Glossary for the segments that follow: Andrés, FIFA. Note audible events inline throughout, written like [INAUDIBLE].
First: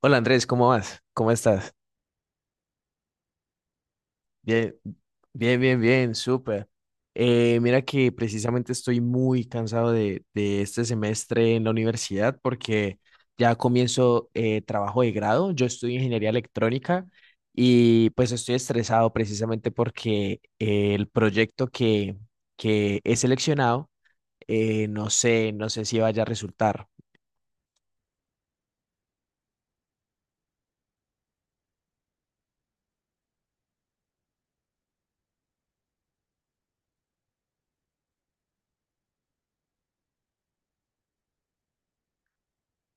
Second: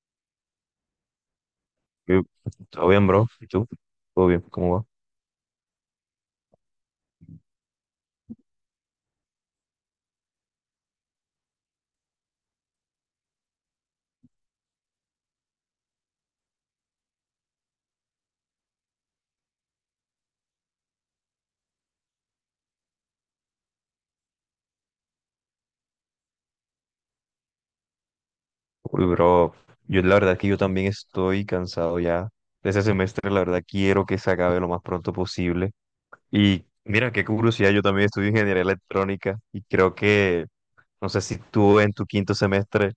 Hola Andrés, ¿cómo vas? ¿Cómo estás? ¿Qué? ¿Todo bien, bro? ¿Y tú? ¿Todo bien? Bien, ¿Cómo va? bien, bien, bien, súper. Mira que precisamente estoy muy cansado de este semestre en la universidad porque ya comienzo trabajo de grado. Yo estudio ingeniería electrónica y pues estoy estresado precisamente porque el que he seleccionado, no sé si vaya a resultar. Uy, bro, yo la verdad que yo también estoy cansado ya de ese semestre, la verdad quiero que se acabe lo más pronto posible. Y mira, qué curiosidad, yo también estudio ingeniería electrónica y creo que, no sé si tú en tu quinto semestre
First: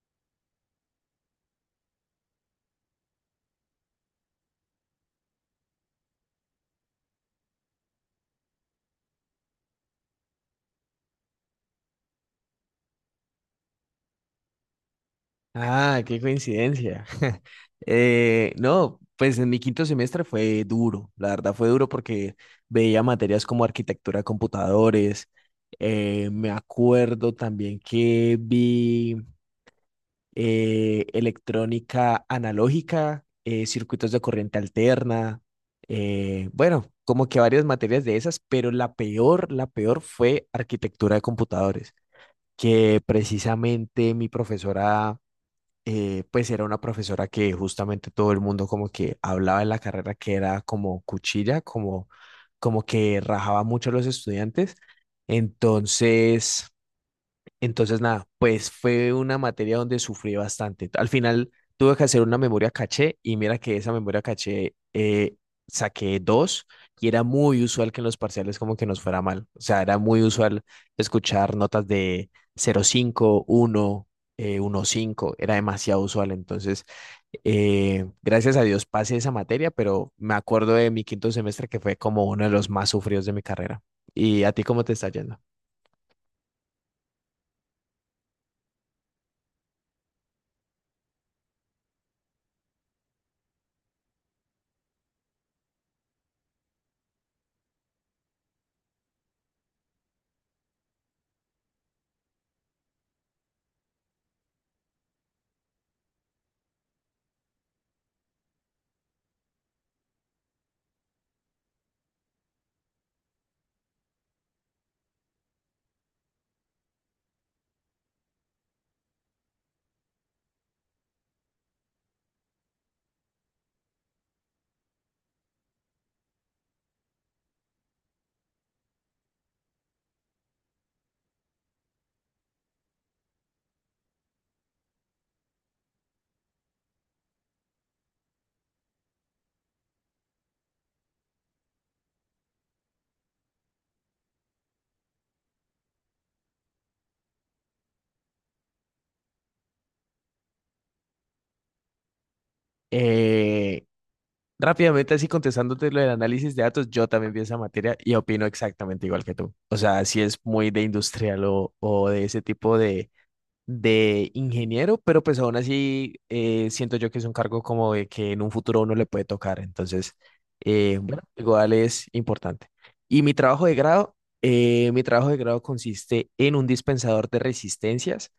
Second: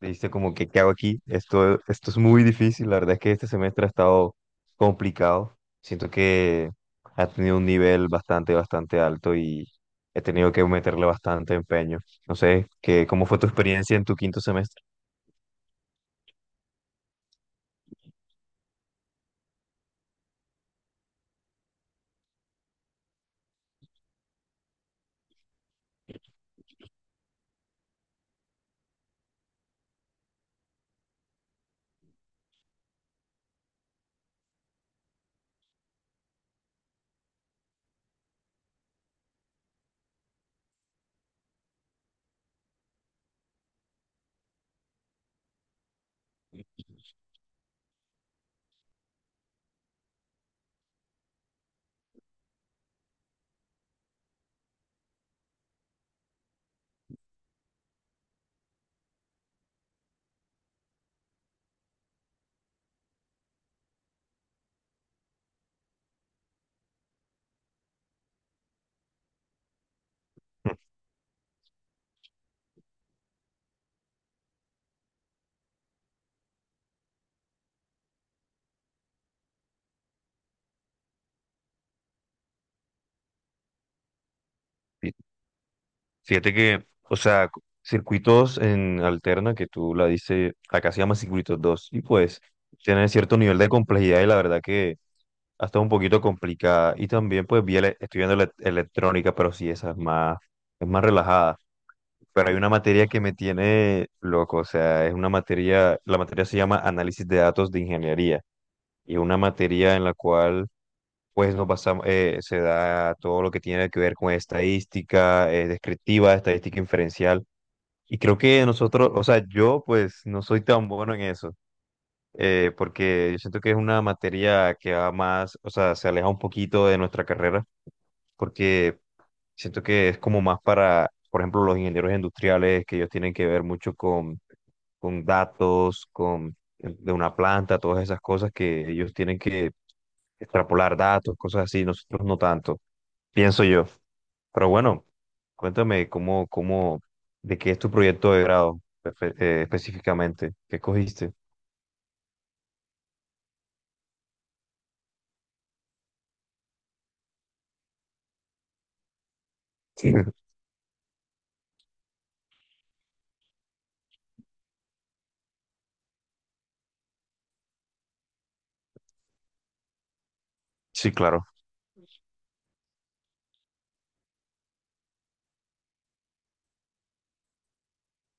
dice como que, ¿qué hago aquí? Esto es muy difícil. La verdad es que este semestre ha estado complicado. Siento que ha tenido un nivel bastante alto y he tenido que meterle bastante empeño. No sé, que, ¿cómo fue tu experiencia en tu quinto semestre? Ah, qué coincidencia. [LAUGHS] No, pues en mi quinto semestre fue duro, la verdad fue duro porque veía materias como arquitectura de computadores. Me acuerdo también que vi electrónica analógica, circuitos de corriente alterna, bueno, como que varias materias de esas, pero la peor fue arquitectura de computadores, que precisamente mi profesora, pues era una profesora que justamente todo el mundo como que hablaba en la carrera que era como cuchilla, como que rajaba mucho a los estudiantes. Entonces, entonces, nada, pues fue una materia donde sufrí bastante. Al final tuve que hacer una memoria caché y mira que esa memoria caché, saqué dos, y era muy usual que en los parciales como que nos fuera mal. O sea, era muy usual escuchar notas de 0,51, 1,5 era demasiado usual. Entonces, gracias a Dios pasé esa materia, pero me acuerdo de mi quinto semestre que fue como uno de los más sufridos de mi carrera. ¿Y a ti cómo te está Fí- yendo? Fíjate que, o sea, circuitos en alterna, que tú la dices, acá se llama circuitos 2 y pues tienen cierto nivel de complejidad y la verdad que hasta un poquito complicada. Y también, pues, estoy viendo electrónica, pero sí, esa es más relajada. Pero hay una materia que me tiene loco, o sea, es una materia, la materia se llama Análisis de Datos de Ingeniería, y es una materia en la cual, pues, nos basamos, se da todo lo que tiene que ver con estadística, descriptiva, estadística inferencial. Y creo que nosotros, o sea, yo pues no soy tan bueno en eso, porque yo siento que es una materia que va más, o sea, se aleja un poquito de nuestra carrera, porque siento que es como más para, por ejemplo, los ingenieros industriales, que ellos tienen que ver mucho con datos, con de una planta, todas esas cosas que ellos tienen que extrapolar datos, cosas así, nosotros no tanto, pienso yo. Pero bueno, cuéntame cómo, cómo, de qué es tu proyecto de grado específicamente, qué cogiste. Eh, Rápidamente, así contestándote lo del análisis de datos, yo también vi esa materia y opino exactamente igual que tú. O sea, Sí. si es [LAUGHS] muy de industrial o de ese tipo de ingeniero, pero pues aún así, siento yo que es un cargo como de que en un futuro uno le puede tocar. Entonces, Sí, bueno, claro. igual es importante. Y mi trabajo de grado, mi trabajo de grado consiste en un dispensador de resistencias,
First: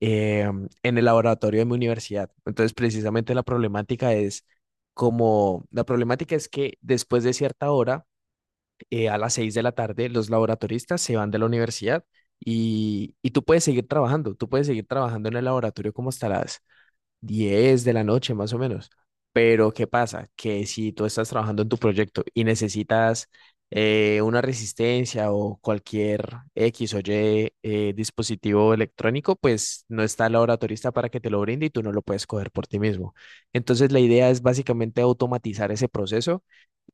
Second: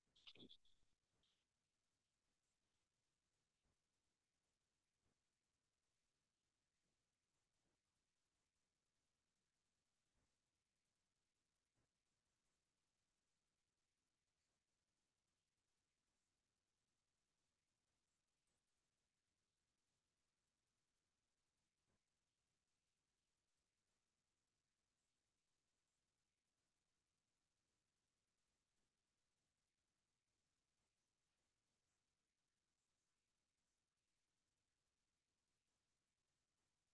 eh, en el laboratorio de mi universidad. Entonces precisamente la problemática es como, la problemática es que después de cierta hora, a las 6 de la tarde los laboratoristas se van de la universidad y tú puedes seguir trabajando, tú puedes seguir trabajando en el laboratorio como hasta las 10 de la noche más o menos. Pero ¿qué pasa? Que si tú estás trabajando en tu proyecto y necesitas, una resistencia o cualquier X o Y, dispositivo electrónico, pues no está el laboratorista para que te lo brinde y tú no lo puedes coger por ti mismo. Entonces la idea es básicamente automatizar ese proceso,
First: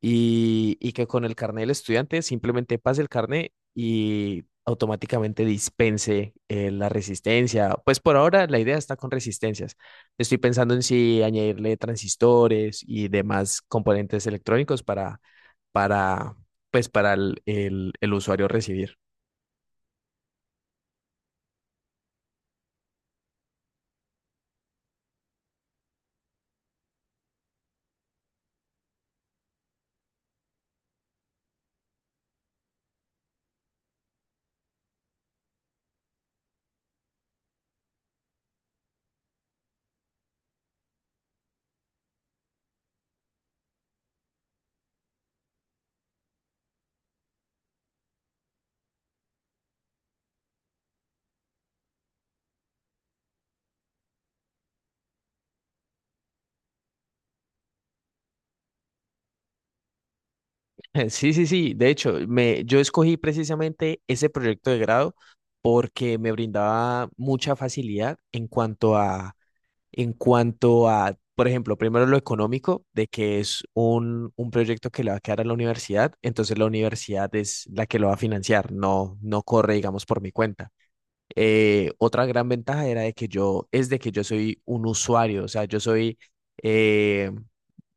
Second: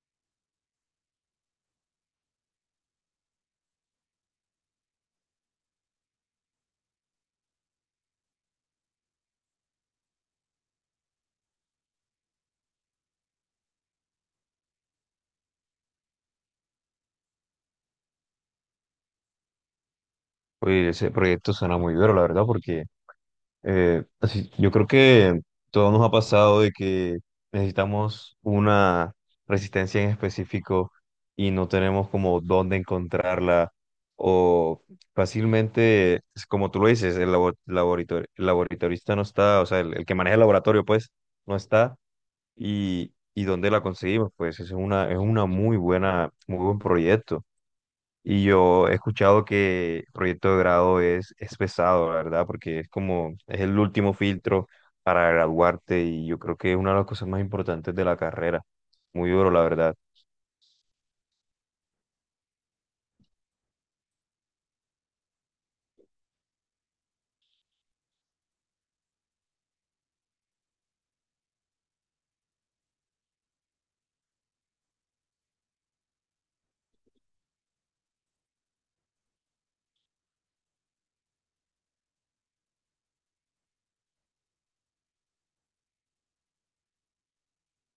y que con el carnet del estudiante simplemente pase el carnet y automáticamente dispense, la resistencia. Pues por ahora la idea está con resistencias. Estoy pensando en si añadirle transistores y demás componentes electrónicos para, pues para el usuario recibir. Oye, ese proyecto suena muy duro, la verdad, porque así, yo creo que todo nos ha pasado de que necesitamos una resistencia en específico y no tenemos como dónde encontrarla o fácilmente, es como tú lo dices, laboratorio, el laboratorista no está, o sea, el que maneja el laboratorio pues no está y dónde la conseguimos, pues es una muy buena, muy buen proyecto. Y yo he escuchado que proyecto de grado es pesado, la verdad, porque es como, es el último filtro para graduarte y yo creo que es una de las cosas más importantes de la carrera. Muy duro, la verdad. [LAUGHS] Sí, sí, sí. De hecho, yo escogí precisamente ese proyecto de grado porque me brindaba mucha facilidad en cuanto a, por ejemplo, primero lo económico, de que es un proyecto que le va a quedar a la universidad, entonces la universidad es la que lo va a financiar, no, no corre, digamos, por mi cuenta. Otra gran ventaja era es de que yo soy un usuario, o sea, eh,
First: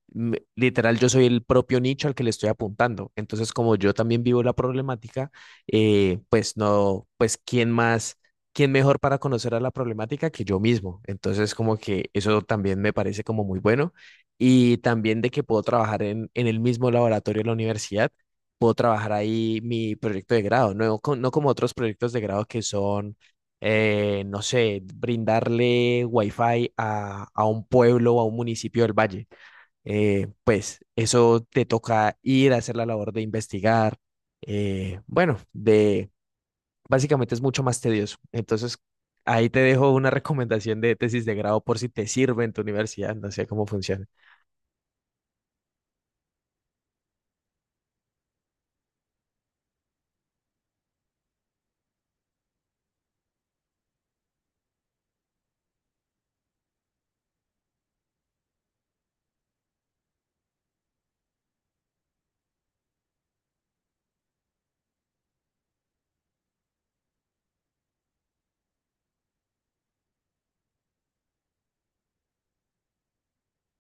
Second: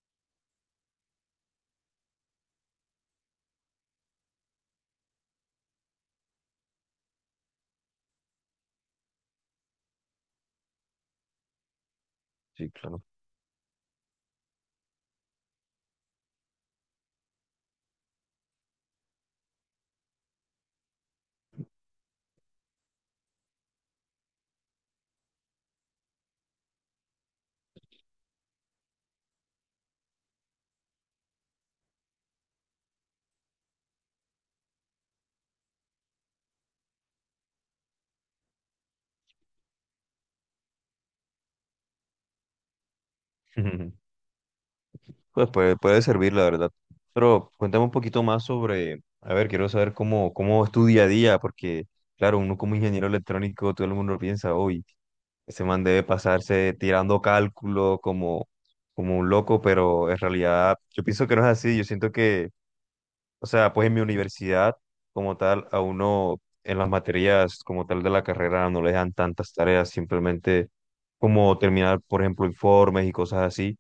literal, yo soy el propio nicho al que le estoy apuntando. Entonces, como yo también vivo la problemática, pues no, pues quién más, quién mejor para conocer a la problemática que yo mismo. Entonces, como que eso Sí, también me claro. parece como muy bueno. Y también de que puedo trabajar en el mismo laboratorio de la universidad, puedo trabajar ahí mi proyecto de grado, no como otros proyectos de grado que son, no sé, brindarle wifi a un pueblo o a un municipio del valle. Pues eso te toca ir a hacer la labor de investigar, bueno, de básicamente es mucho más tedioso. Entonces, ahí te dejo una [LAUGHS] recomendación de tesis de grado por si te sirve en tu universidad, no sé cómo funciona. [LAUGHS] Pues puede, puede servir, la verdad. Pero cuéntame un poquito más sobre, a ver, quiero saber cómo, cómo es tu día a día, porque claro, uno como ingeniero electrónico, todo el mundo piensa, hoy ese man debe pasarse tirando cálculo como, como un loco, pero en realidad yo pienso que no es así. Yo siento que, o sea, pues en mi universidad como tal, a uno en las materias como tal de la carrera no le dan tantas tareas, simplemente como terminar, por ejemplo, informes y cosas así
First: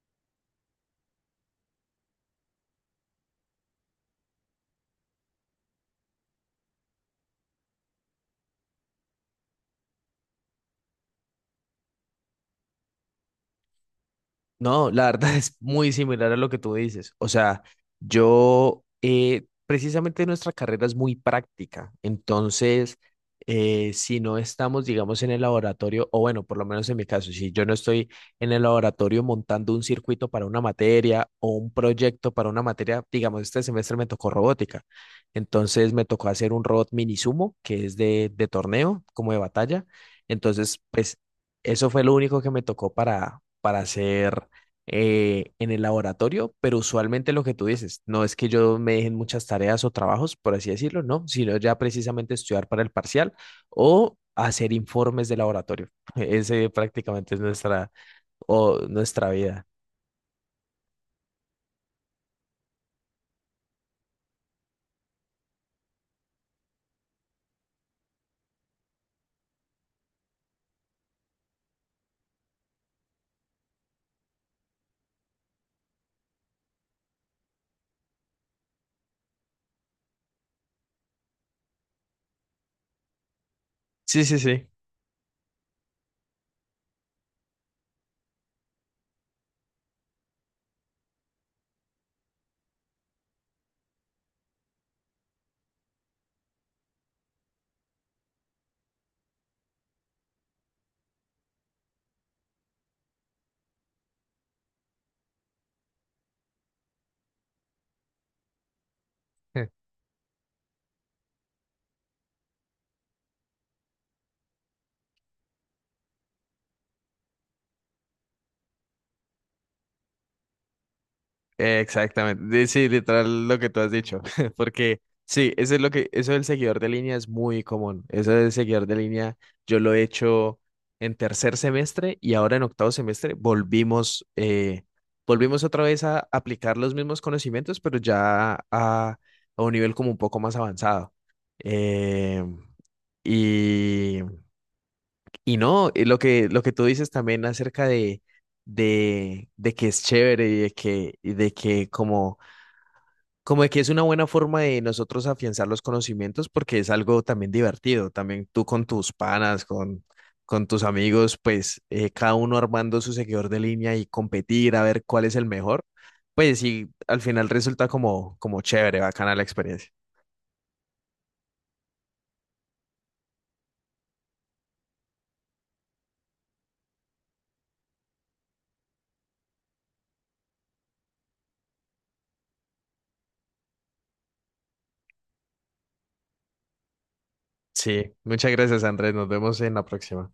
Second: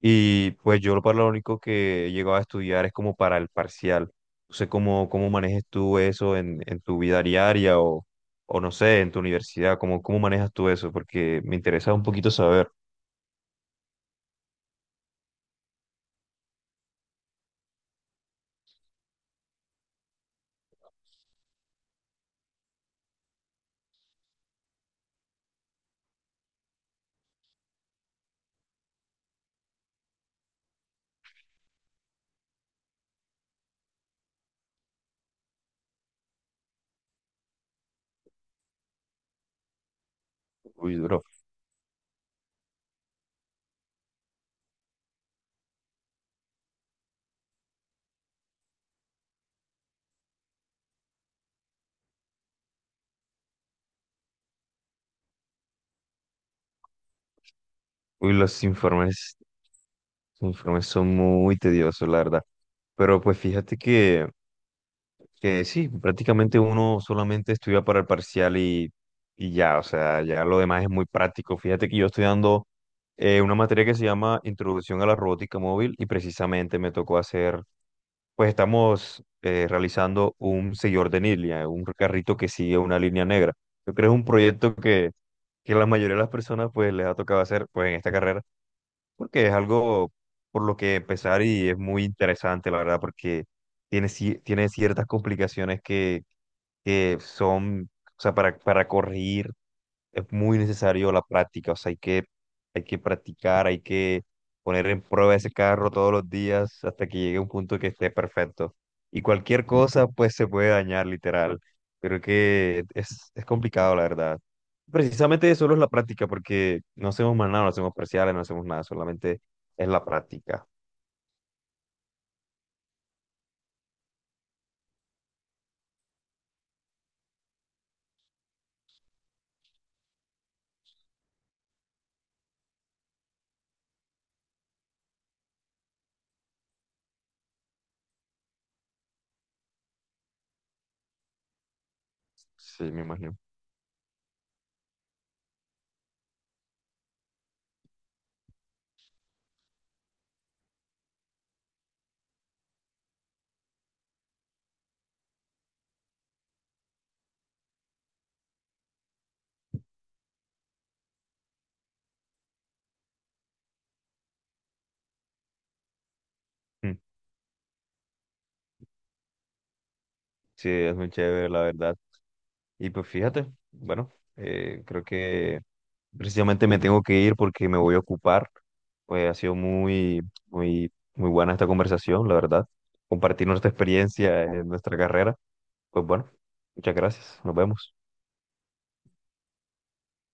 y pues yo lo para lo único que he llegado a estudiar es como para el parcial. No sé cómo, cómo manejes tú eso en tu vida diaria o no sé, en tu universidad, cómo, cómo manejas tú eso, porque me interesa un poquito saber. No, la verdad [LAUGHS] es muy similar a lo que tú dices. O sea, yo, precisamente nuestra carrera es muy práctica. Entonces, si no estamos, digamos, en el laboratorio, o bueno, por lo menos en mi caso, si yo no estoy en el laboratorio montando un circuito para una materia o un proyecto para una materia, digamos, este semestre me tocó robótica. Entonces, me tocó hacer un robot mini sumo, que es de torneo, como de batalla. Entonces, Uy, pues, bro. eso fue lo único que me tocó para hacer, en el laboratorio, pero usualmente lo que tú dices, no es que yo me dejen muchas tareas o trabajos, por así decirlo, no, sino ya precisamente estudiar para el parcial o hacer informes de laboratorio. [LAUGHS] Ese prácticamente es nuestra, Uy, o nuestra vida. los informes son muy tediosos, la verdad. Pero pues fíjate que sí, prácticamente uno solamente estudia para el parcial y ya, o sea, ya lo demás es muy práctico. Fíjate que yo estoy dando una materia que se llama Introducción a la Robótica Móvil y precisamente me tocó hacer, pues estamos realizando un seguidor de línea, un carrito que sigue una línea negra. Yo creo que es Sí, un sí, sí. proyecto que la mayoría de las personas pues les ha tocado hacer pues en esta carrera porque es algo por lo que empezar y es muy interesante, la verdad, porque tiene, tiene ciertas complicaciones que son, o sea, para corregir es muy necesario la práctica, o sea, hay que practicar, hay que poner en prueba ese carro todos los días hasta que llegue a un punto que esté perfecto. Y cualquier cosa, pues, se puede dañar, literal. Pero que es complicado, la verdad. Precisamente solo es la práctica, porque no hacemos más nada, no hacemos parciales, no hacemos nada, solamente es la práctica. Exactamente, sí, literal lo que tú has dicho, [LAUGHS] porque sí, eso es lo que, eso del seguidor de línea es muy común, eso del seguidor de línea yo lo he hecho en tercer semestre y ahora en octavo semestre volvimos, volvimos otra vez a aplicar los mismos conocimientos, pero ya a un nivel como un poco más avanzado. Eh, Sí, me imagino. y, y no, lo que tú dices también acerca de que es chévere y de que como de que es una buena forma de nosotros afianzar los conocimientos porque es algo también divertido, también tú con tus panas, con tus amigos, pues, cada uno armando su seguidor de línea y competir a ver cuál es el mejor, pues sí, Mm, al final resulta como, como chévere, bacana la experiencia. sí, es muy chévere, la verdad. Y pues fíjate, bueno, creo que precisamente me tengo que ir porque me voy a ocupar. Pues ha sido muy, muy, muy buena esta conversación, la verdad. Compartir nuestra experiencia en nuestra carrera. Pues bueno, muchas gracias, nos vemos. Sí, muchas gracias Andrés, nos vemos en la próxima.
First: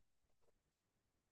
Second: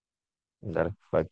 Dale, bye.